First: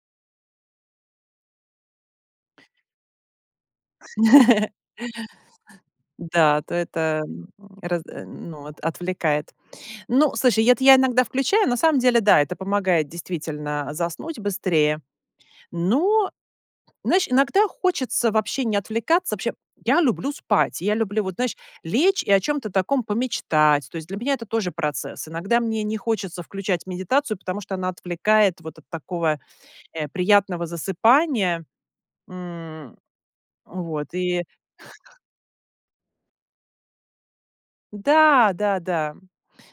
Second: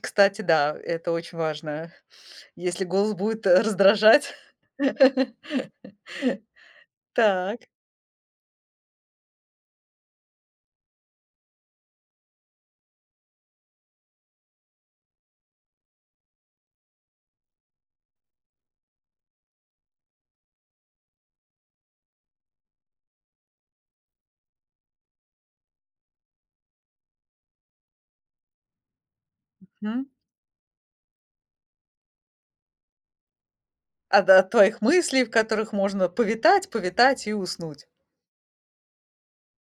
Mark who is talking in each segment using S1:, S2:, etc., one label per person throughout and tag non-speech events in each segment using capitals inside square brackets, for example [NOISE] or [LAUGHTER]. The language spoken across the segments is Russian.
S1: Кстати, да, это очень важно, если голос будет, э, раздражать.
S2: [LAUGHS]
S1: [LAUGHS]
S2: Да, то это, м,
S1: Так.
S2: разд а, ну, от отвлекает. Ну, слушай, это я иногда включаю. На самом деле, да, это помогает действительно заснуть быстрее. Но, знаешь, иногда хочется вообще не отвлекаться. Вообще, я люблю спать, я люблю вот, знаешь, лечь и о чём-то таком помечтать. То есть для меня это тоже процесс. Иногда мне не хочется включать медитацию, потому что она отвлекает вот от такого,
S1: Мгм.
S2: э, приятного засыпания, м. Вот
S1: А, да,
S2: и
S1: от твоих мыслей, в которых можно повитать повитать и уснуть.
S2: да-да-да.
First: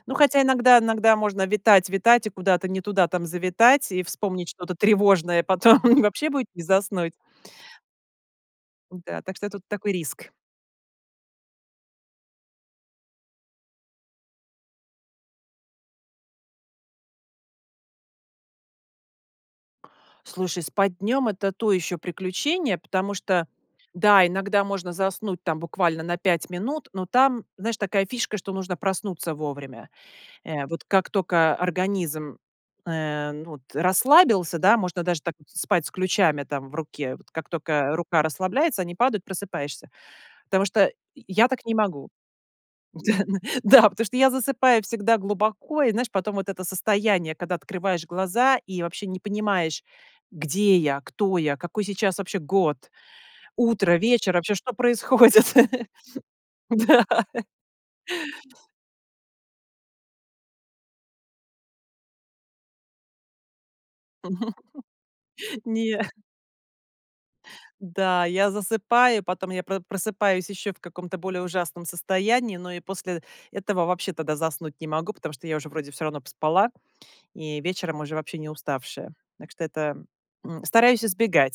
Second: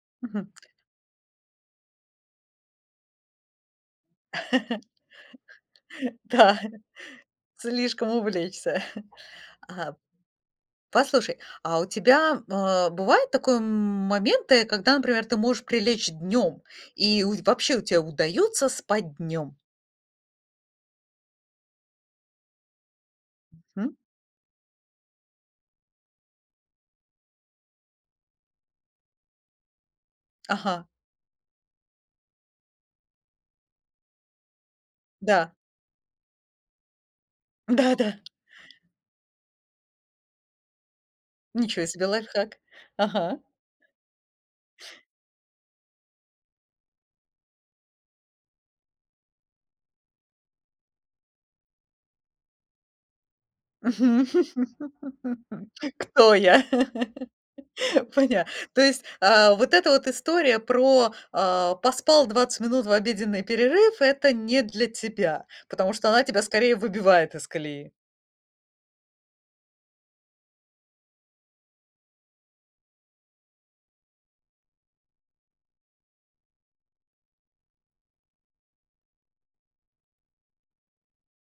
S2: Ну, хотя
S1: Мгм.
S2: иногда иногда можно витать-витать и куда-то не туда там завитать и вспомнить что-то тревожное, потом
S1: [CHUCKLES]
S2: вообще будет
S1: Да,
S2: не заснуть.
S1: слишком увлечься.
S2: Да. Так что тут такой
S1: А,
S2: риск.
S1: послушай, а у тебя, а, бывают такое моменты, когда, например, ты можешь прилечь днём, и у вообще у тебе удаётся спать днём?
S2: Слушай, спать днём- это то ещё приключение, потому что,
S1: Мгм.
S2: да, иногда можно заснуть там буквально на 5 минут, но там, знаешь, такая фишка, что нужно проснуться вовремя, э. Вот
S1: Ага.
S2: как тока организм, э, м, вот расслабился, да, можно даже так,
S1: Да.
S2: в спать с ключами там в руке, вот как тока
S1: Да-да.
S2: рука расслабляется, они падают, просыпаешься, потому что й я так не
S1: Ничего себе
S2: могу.
S1: лайфхак. Ага.
S2: [LAUGHS] Да, потому что я засыпаю всегда глубоко и, знаешь, потом вот это состояние, когда открываешь глаза и вообще не понимаешь, где я, кто я, какой сейчас вообще год, утро, вечер,
S1: [LAUGHS] Мгм.
S2: вообще, что происходит.
S1: Кто я?
S2: Да.
S1: [LAUGHS]
S2: [LAUGHS]
S1: Поня То есть, а, вот эта вот история про, а, поспал 20 минут в обеденный перерыв- это не для тебя,
S2: [LAUGHS]
S1: потому
S2: Не.
S1: что она тебя скорее выбивает из колеи.
S2: Да, я засыпаю, потом я про просыпаюсь ещё в каком-то более ужасном состоянии. Но и после этого вообще тогда заснуть не могу, потому что я уже вроде всё равно поспала, и вечером уже вообще не уставшая. Так что это, м, стараюсь избегать.